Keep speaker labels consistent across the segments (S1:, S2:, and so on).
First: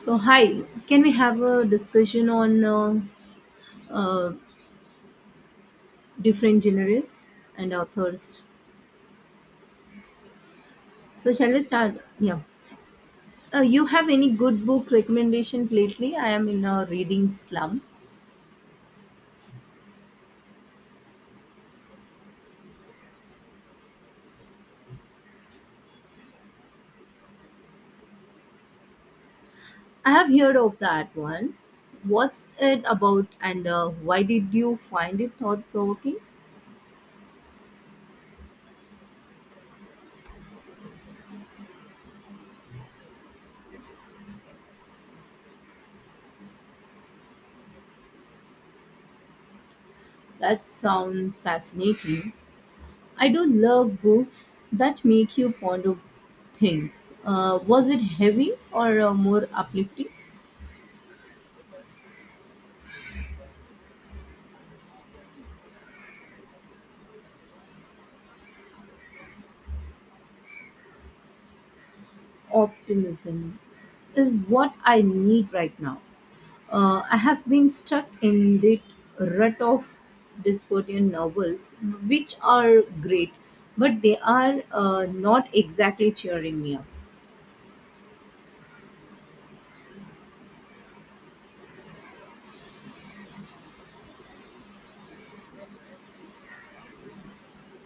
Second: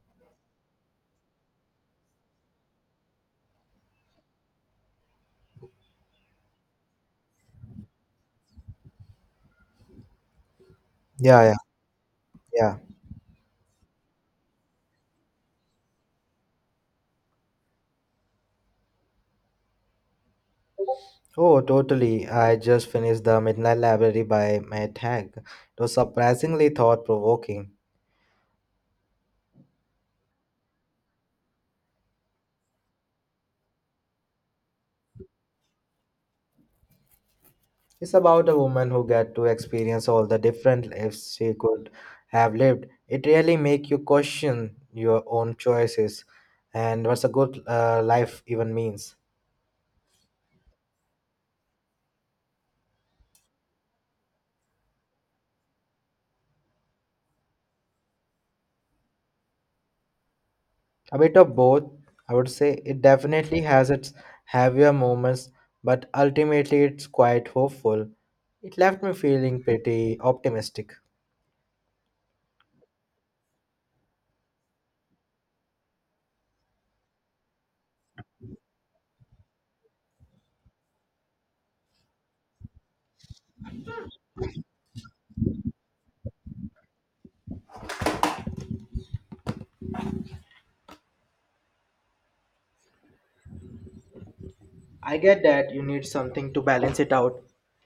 S1: So, hi, can we have a discussion on uh, different genres and authors? So,
S2: Yeah,
S1: shall
S2: yeah,
S1: we start? Yeah.
S2: yeah.
S1: You have any good book recommendations lately? I am in a reading slump.
S2: Oh, totally. I just finished The Midnight Library by Matt Haig. It was surprisingly thought-provoking.
S1: I have heard of that one. What's it about and why did you find it thought provoking?
S2: It's about a woman who got to experience all the different lives she could have lived. It really make you question your own choices and what's a good life even means.
S1: That sounds fascinating. I do love books that make you ponder things. Was it heavy or more uplifting?
S2: A bit of both, I would say. It definitely has its heavier moments, but ultimately it's quite hopeful. It left me feeling pretty optimistic.
S1: Optimism is what I need right now. I have been stuck in that rut of dystopian novels, which are great, but they are not exactly cheering me up.
S2: I get that you need something to balance it out.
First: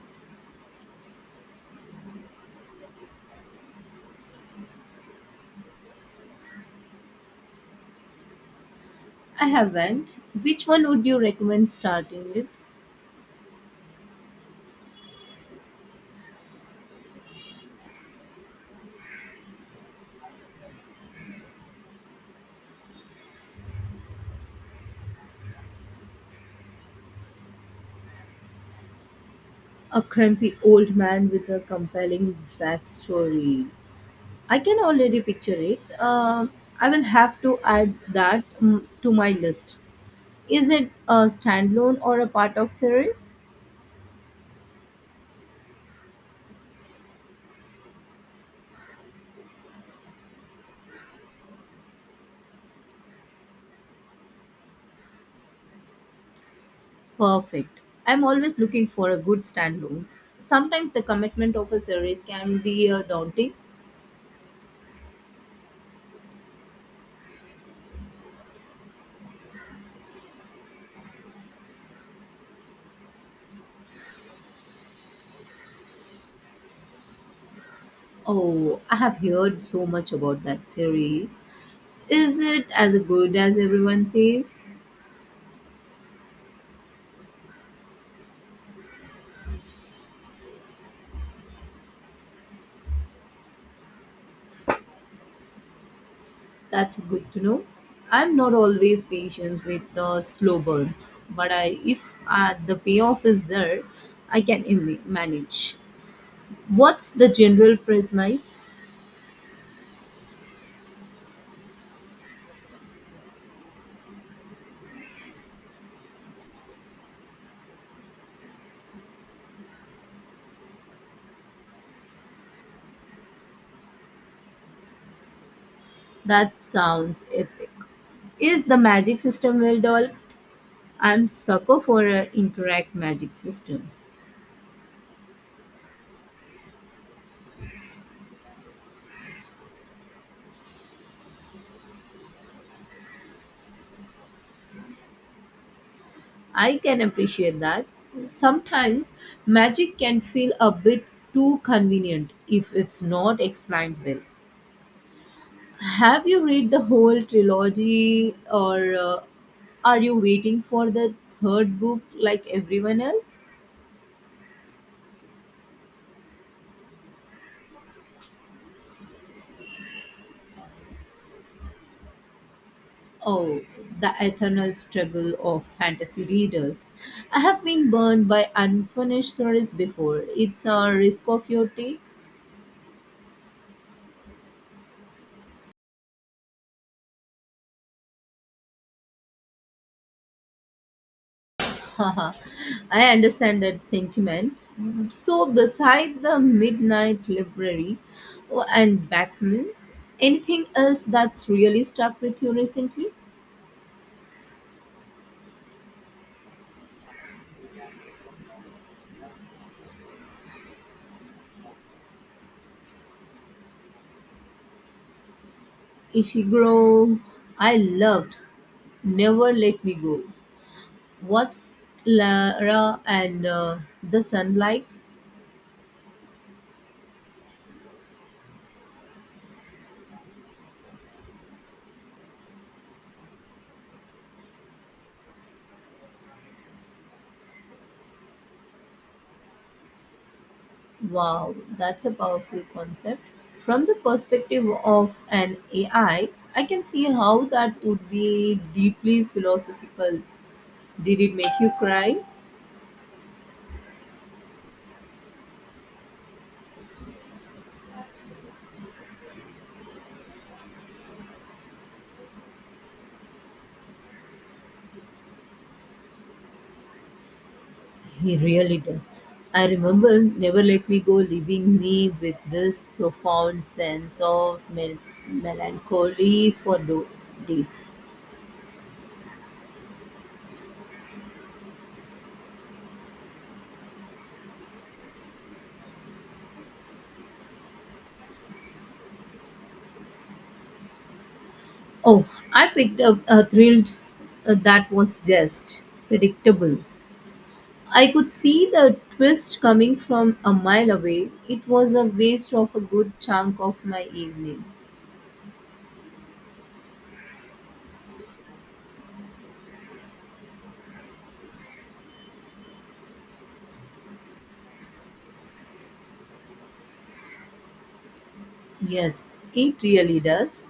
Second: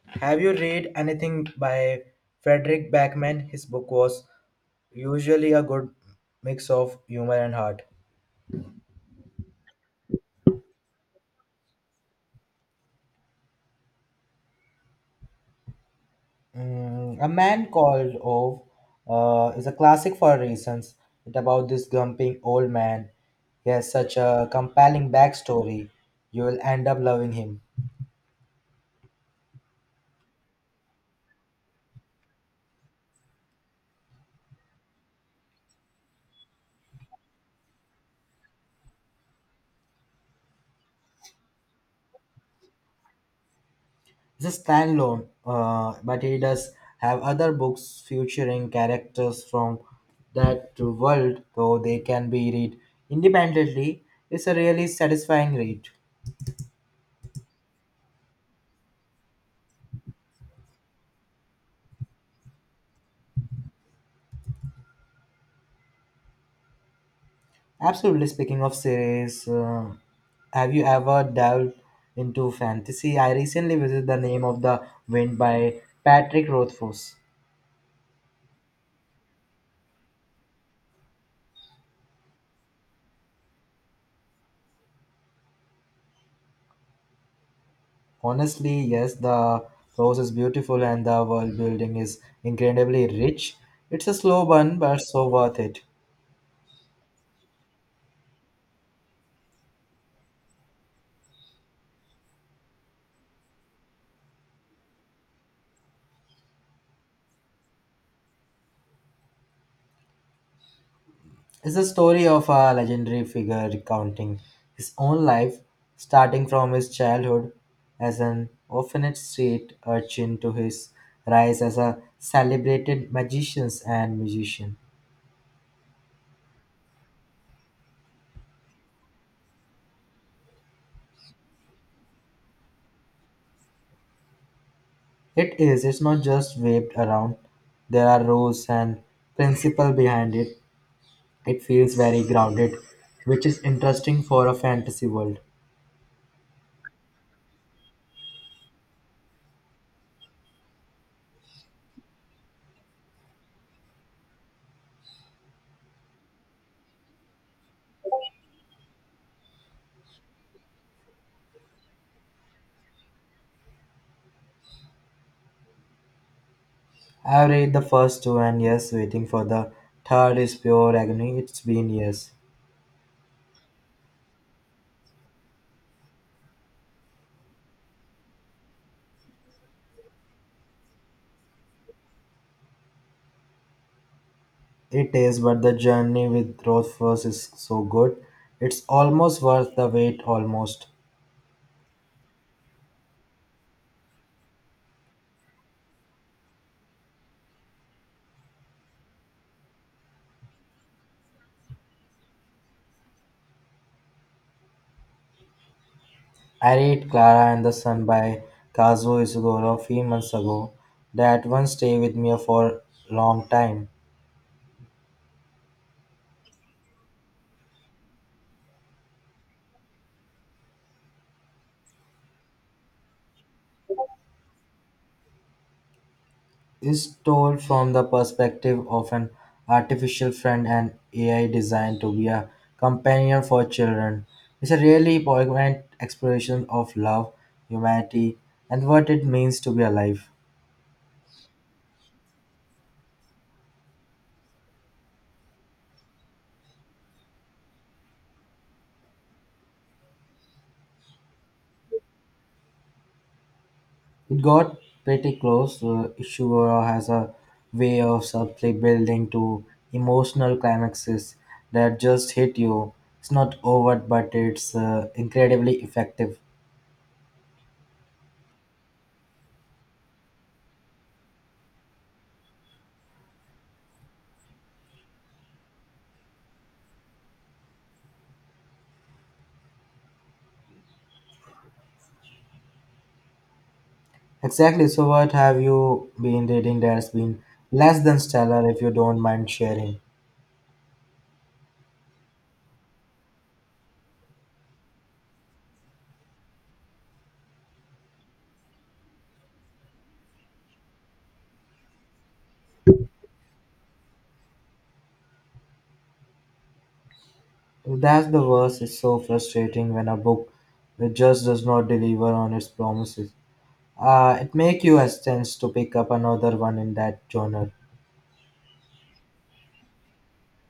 S2: Have you read anything by Frederick Backman? His book was usually a good mix of humor and heart.
S1: I haven't. Which one would you recommend starting with?
S2: Mm, a man called Ove is a classic for reasons. It's about this grumpy old man. He has such a compelling backstory. You will end up loving him.
S1: A crumpy old man with a compelling backstory. I can already picture it. I will have to add that to my list. Is it a standalone or a part of series?
S2: It's a standalone, but he does have other books featuring characters from that world, though they can be read independently. It's a really satisfying read.
S1: Perfect. I'm always looking for a good standalones. Sometimes the commitment of a series can be daunting.
S2: Absolutely. Speaking of series, have you ever delved into fantasy? I recently visited The Name of the Wind by Patrick Rothfuss.
S1: Oh, I have heard so much about that series. Is it as good as everyone says?
S2: Honestly, yes, the prose is beautiful and the world building is incredibly rich. It's a slow burn, but so worth it.
S1: That's good to know. I'm not always patient with the slow burns, but I, if the payoff is there, I can manage. What's the general premise?
S2: It's the story of a legendary figure recounting his own life, starting from his childhood as an orphanage street urchin to his rise as a celebrated magician and musician.
S1: That sounds epic. Is the magic system well developed? I'm sucker for interact magic systems.
S2: It is, it's not just waved around, there are rules and principle behind it. It feels very grounded, which is interesting for a fantasy world.
S1: I can appreciate that. Sometimes magic can feel a bit too convenient if it's not explained well. Have you read the whole trilogy or are you waiting for the third book like everyone else?
S2: I've read the first two, and yes, waiting for the third is pure agony. It's been years.
S1: Oh, the eternal struggle of fantasy readers. I have been burned by unfinished stories before. It's a risk of your take.
S2: It is, but the journey with Rothfuss is so good. It's almost worth the wait, almost.
S1: Haha, I understand that sentiment. So, beside the Midnight Library oh, and Backman, anything else that's really stuck with you recently?
S2: I read Clara and the Sun by Kazuo Ishiguro a few months ago. That one stayed with me for a long time.
S1: Ishiguro, I loved Never Let Me Go. What's Lara and the Sun like?
S2: Is told from the perspective of an artificial friend and AI designed to be a companion for children. It's a really poignant exploration of love, humanity, and what it means to be alive.
S1: Wow, that's a powerful concept. From the perspective of an AI, I can see how that would be deeply philosophical. Did it make you cry?
S2: It got pretty close. Ishiguro has a way of subtly building to emotional climaxes that just hit you. It's not overt, but it's incredibly effective.
S1: He really does. I remember Never Let Me Go leaving me with this profound sense of melancholy for days.
S2: Exactly. So, what have you been reading that's been less than stellar if you don't mind sharing?
S1: Oh, I picked up a thrilled that was just predictable. I could see the twist coming from a mile away. It was a waste of a good chunk of my evening.
S2: That's the worst. It's so frustrating when a book it just does not deliver on its promises. It makes you hesitant to pick up another one in that genre.
S1: Yes, it really does.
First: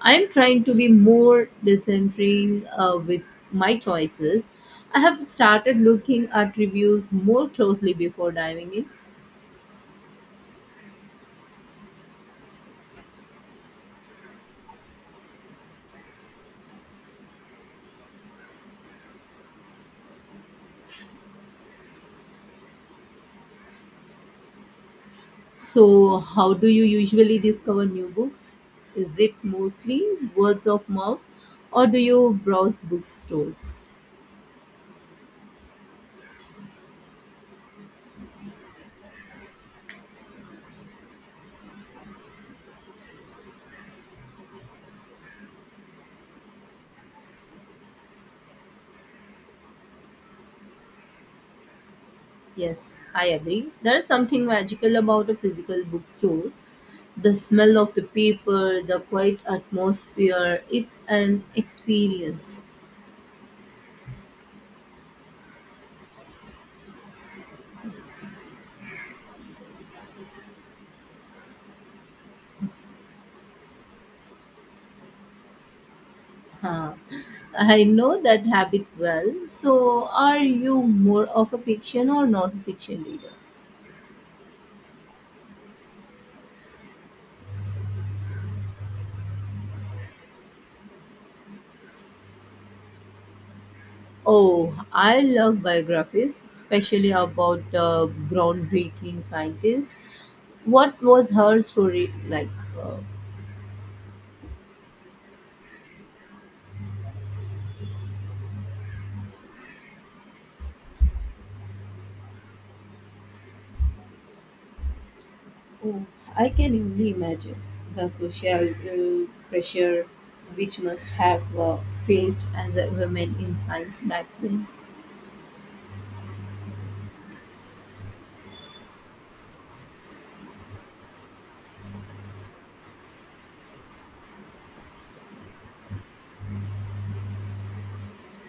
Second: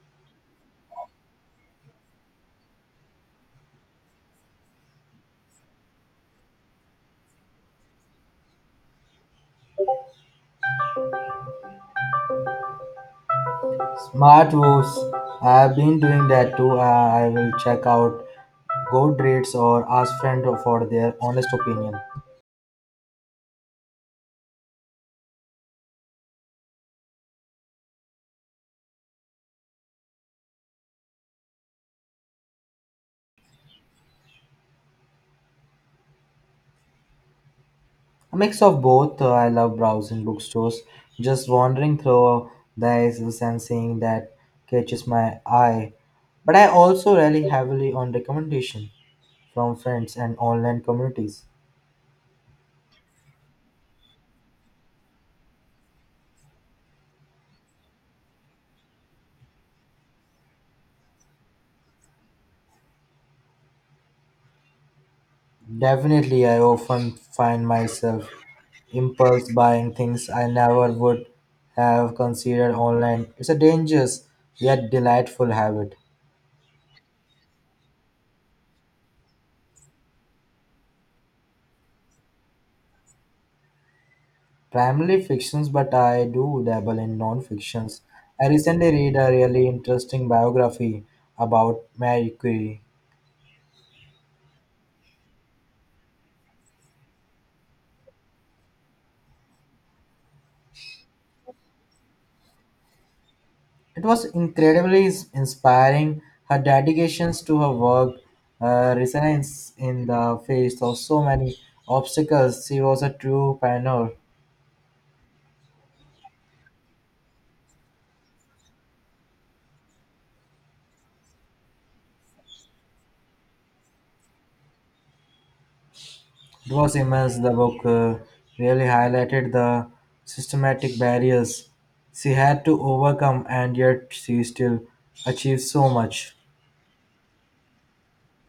S1: I'm trying to be more discerning with my choices. I have started looking at reviews more closely before diving in.
S2: Smartwatch. I've been doing that too. I will check out gold rates or ask friends for their honest opinion.
S1: So, how do you usually discover new books? Is it mostly words of mouth or do you browse bookstores?
S2: A mix of both. I love browsing bookstores, just wandering through the aisles and seeing that catches my eye. But I also rely heavily on recommendation from friends and online communities.
S1: Yes, I agree. There is something magical about a physical bookstore. The smell of the paper, the quiet atmosphere, it's an experience.
S2: Definitely, I often find myself impulse buying things I never would have considered online. It's a dangerous yet delightful habit.
S1: Huh. I know that habit well. So, are you more of a fiction or not a fiction reader?
S2: Primarily fictions, but I do dabble in non fictions. I recently read a really interesting biography about Marie Curie.
S1: Oh, I love biographies, especially about groundbreaking scientists. What was her story like? Uh,
S2: It was incredibly inspiring. Her dedications to her work, her resilience in the face of so many obstacles, she was a true pioneer.
S1: Oh, I can only imagine the social pressure which must have faced as a woman in science back then.
S2: It was immense. The book really highlighted the systematic barriers she had to overcome, and yet she still achieved so much.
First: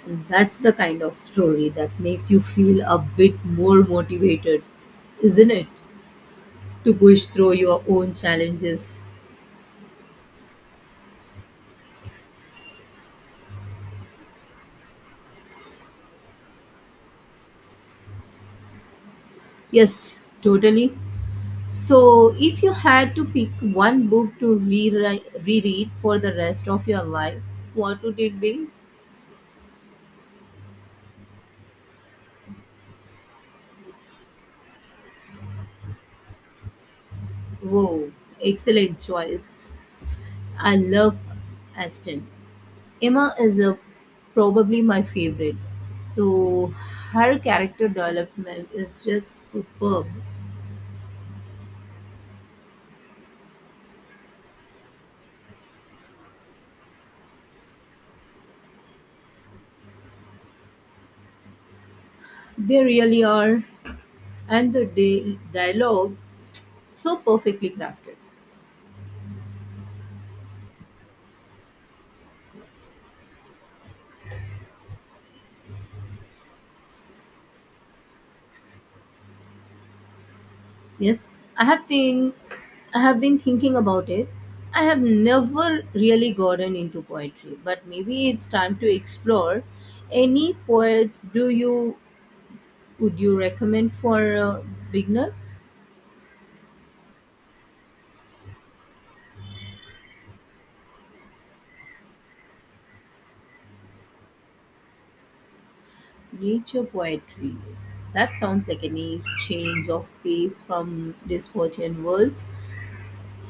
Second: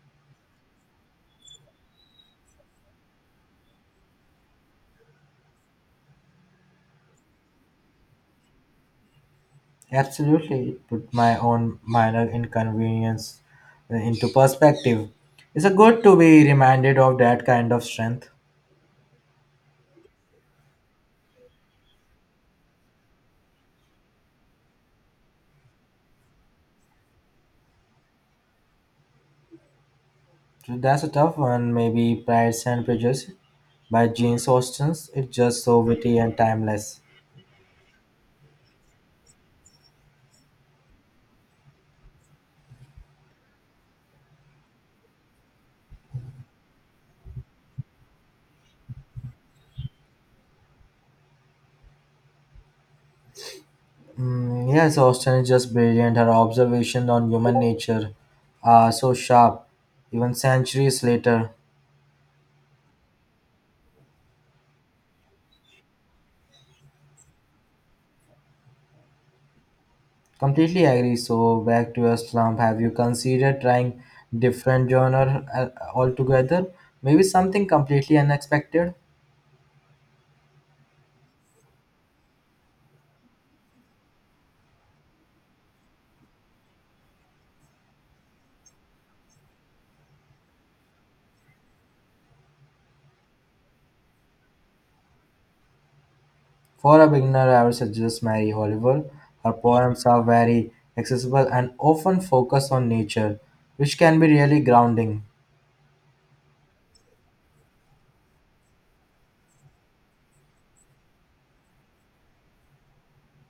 S1: And that's the kind of story that makes you feel a bit more motivated, isn't it? To push through your own challenges.
S2: Absolutely, it put my own minor inconvenience into perspective. It's a good to be reminded of that kind of strength.
S1: Yes, totally. So, if you had to pick one book to rewrite, reread for the rest of your life, what would it be?
S2: That's a tough one. Maybe Pride and Prejudice by Jane Austen. It's just so witty and timeless.
S1: Whoa, excellent choice. I love Aston. Emma is a, probably my favorite. So her character development is just superb.
S2: Mm, yes, Austen is just brilliant. Her observations on human nature are so sharp, even centuries later.
S1: They really are, and the dialogue so perfectly crafted.
S2: Completely agree. So back to your slump. Have you considered trying different genre altogether? Maybe something completely unexpected.
S1: Yes, I have think I have been thinking about it. I have never really gotten into poetry, but maybe it's time to explore. Any poets do you would you recommend for a beginner?
S2: For a beginner, I would suggest Mary Oliver. Her poems are very accessible and often focus on nature, which can be really grounding.
S1: Nature poetry. That sounds like a nice change of pace from Despotian worlds.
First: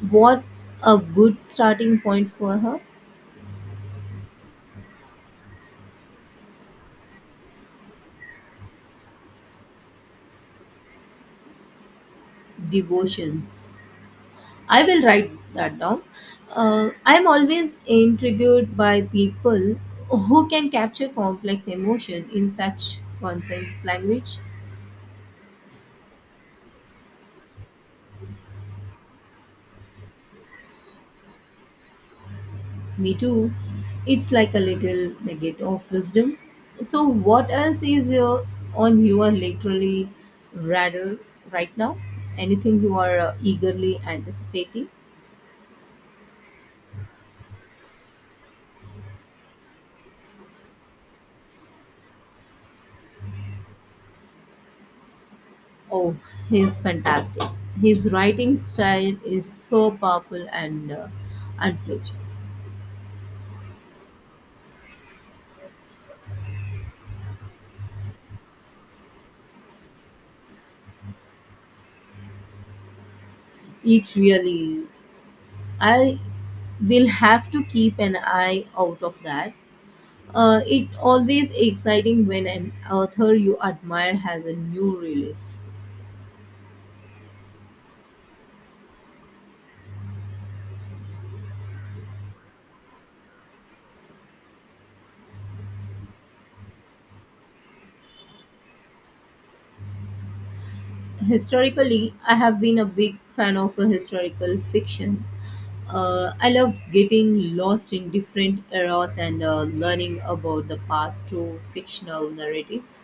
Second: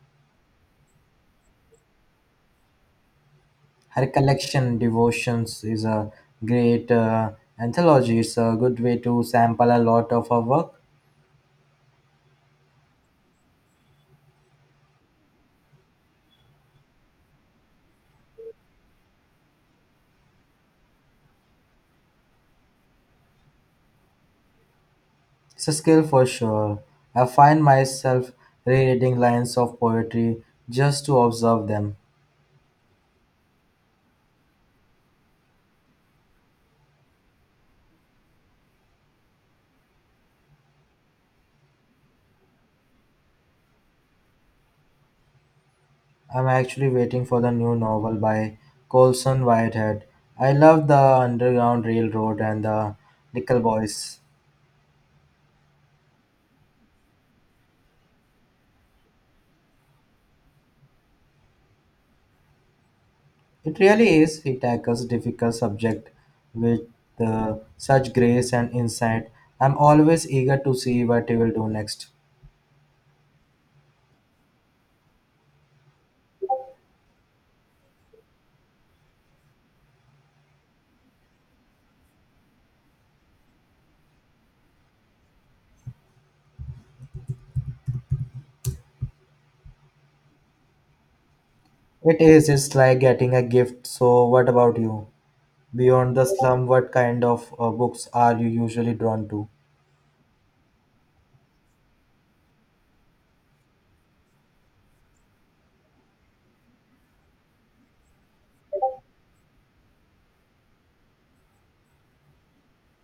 S1: What a good starting point for her
S2: Her collection, Devotions, is a great anthology. It's a good way to sample a lot of her work.
S1: devotions. I will write that down. I'm always intrigued by people who can capture complex emotion in such concise language.
S2: It's a skill for sure. I find myself rereading lines of poetry just to observe them.
S1: Me too. It's like a little nugget of wisdom. So, what else is your, on your literally radar right now? Anything you are eagerly anticipating?
S2: I'm actually waiting for the new novel by Colson Whitehead. I love the Underground Railroad and the Nickel Boys.
S1: Oh, he's fantastic. His writing style is so powerful and unflinching.
S2: It really is. He tackles difficult subject with such grace and insight. I'm always eager to see what he will do next.
S1: It really, I will have to keep an eye out of that. It always exciting when an author you admire has a new release.
S2: It is. It's like getting a gift. So, what about you? Beyond the slum, what kind of books are you usually drawn to?
S1: Historically I have been a big fan of historical fiction, I love getting lost in different eras and learning about the past through fictional narratives.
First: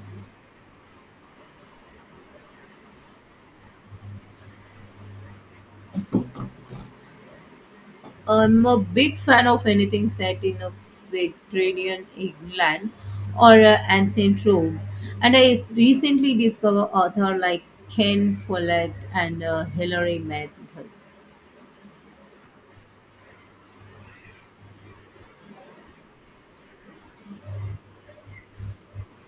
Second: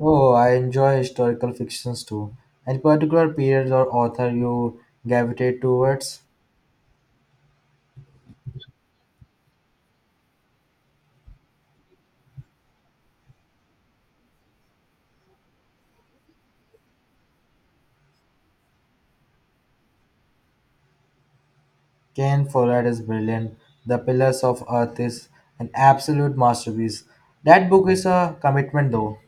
S2: Oh, I enjoy historical fictions too. Any particular period or author you gravitate towards?
S1: I'm a big fan of anything set in a Victorian England or ancient Rome, and I recently discovered authors like Ken Follett and Hilary Mantel.
S2: Ken Follett is brilliant. The Pillars of Earth is an absolute masterpiece. That book is a commitment though.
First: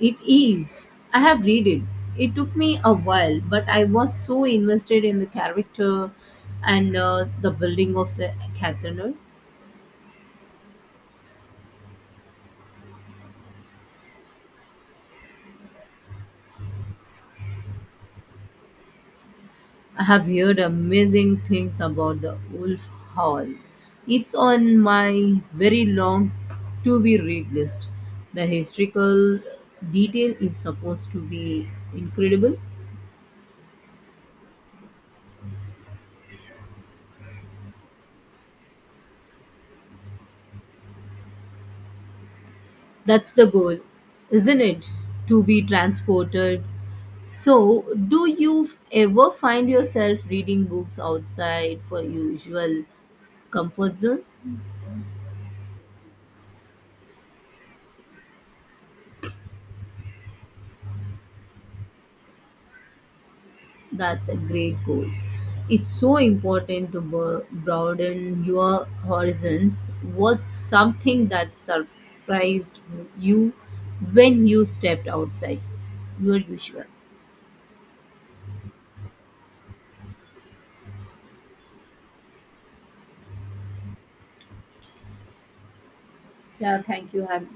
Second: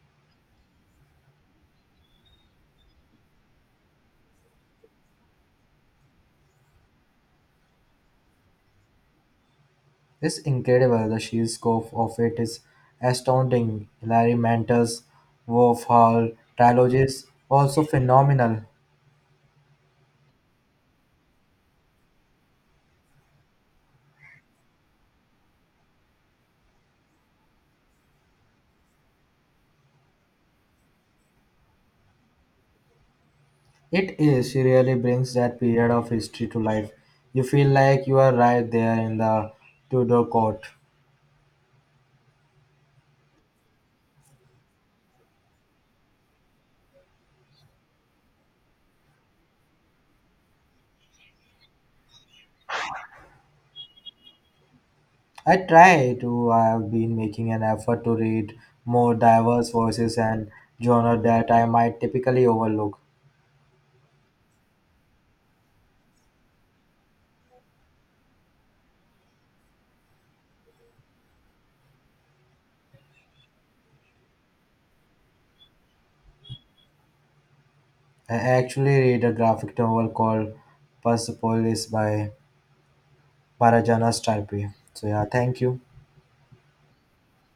S1: It is. I have read it. It took me a while, but I was so invested in the character and the building of the cathedral.
S2: It's incredible. The sheer scope of it is astounding. Hilary Mantel's Wolf Hall trilogy is also phenomenal.
S1: I have heard amazing things about the Wolf Hall. It's on my very long to be read list. The historical detail is supposed to be incredible.
S2: It is. She really brings that period of history to life. You feel like you are right there in the Tudor court.
S1: That's the goal, isn't it? To be transported. So, do you ever find yourself reading books outside for usual comfort zone?
S2: I try to. I have been making an effort to read more diverse voices and genre that I might typically overlook.
S1: That's a great goal. It's so important to broaden your horizons. What's something that surprised you when you stepped outside your usual?
S2: I actually read a graphic novel called Persepolis by Maharajanas Type. So yeah, thank you.
S1: Yeah, thank you. Have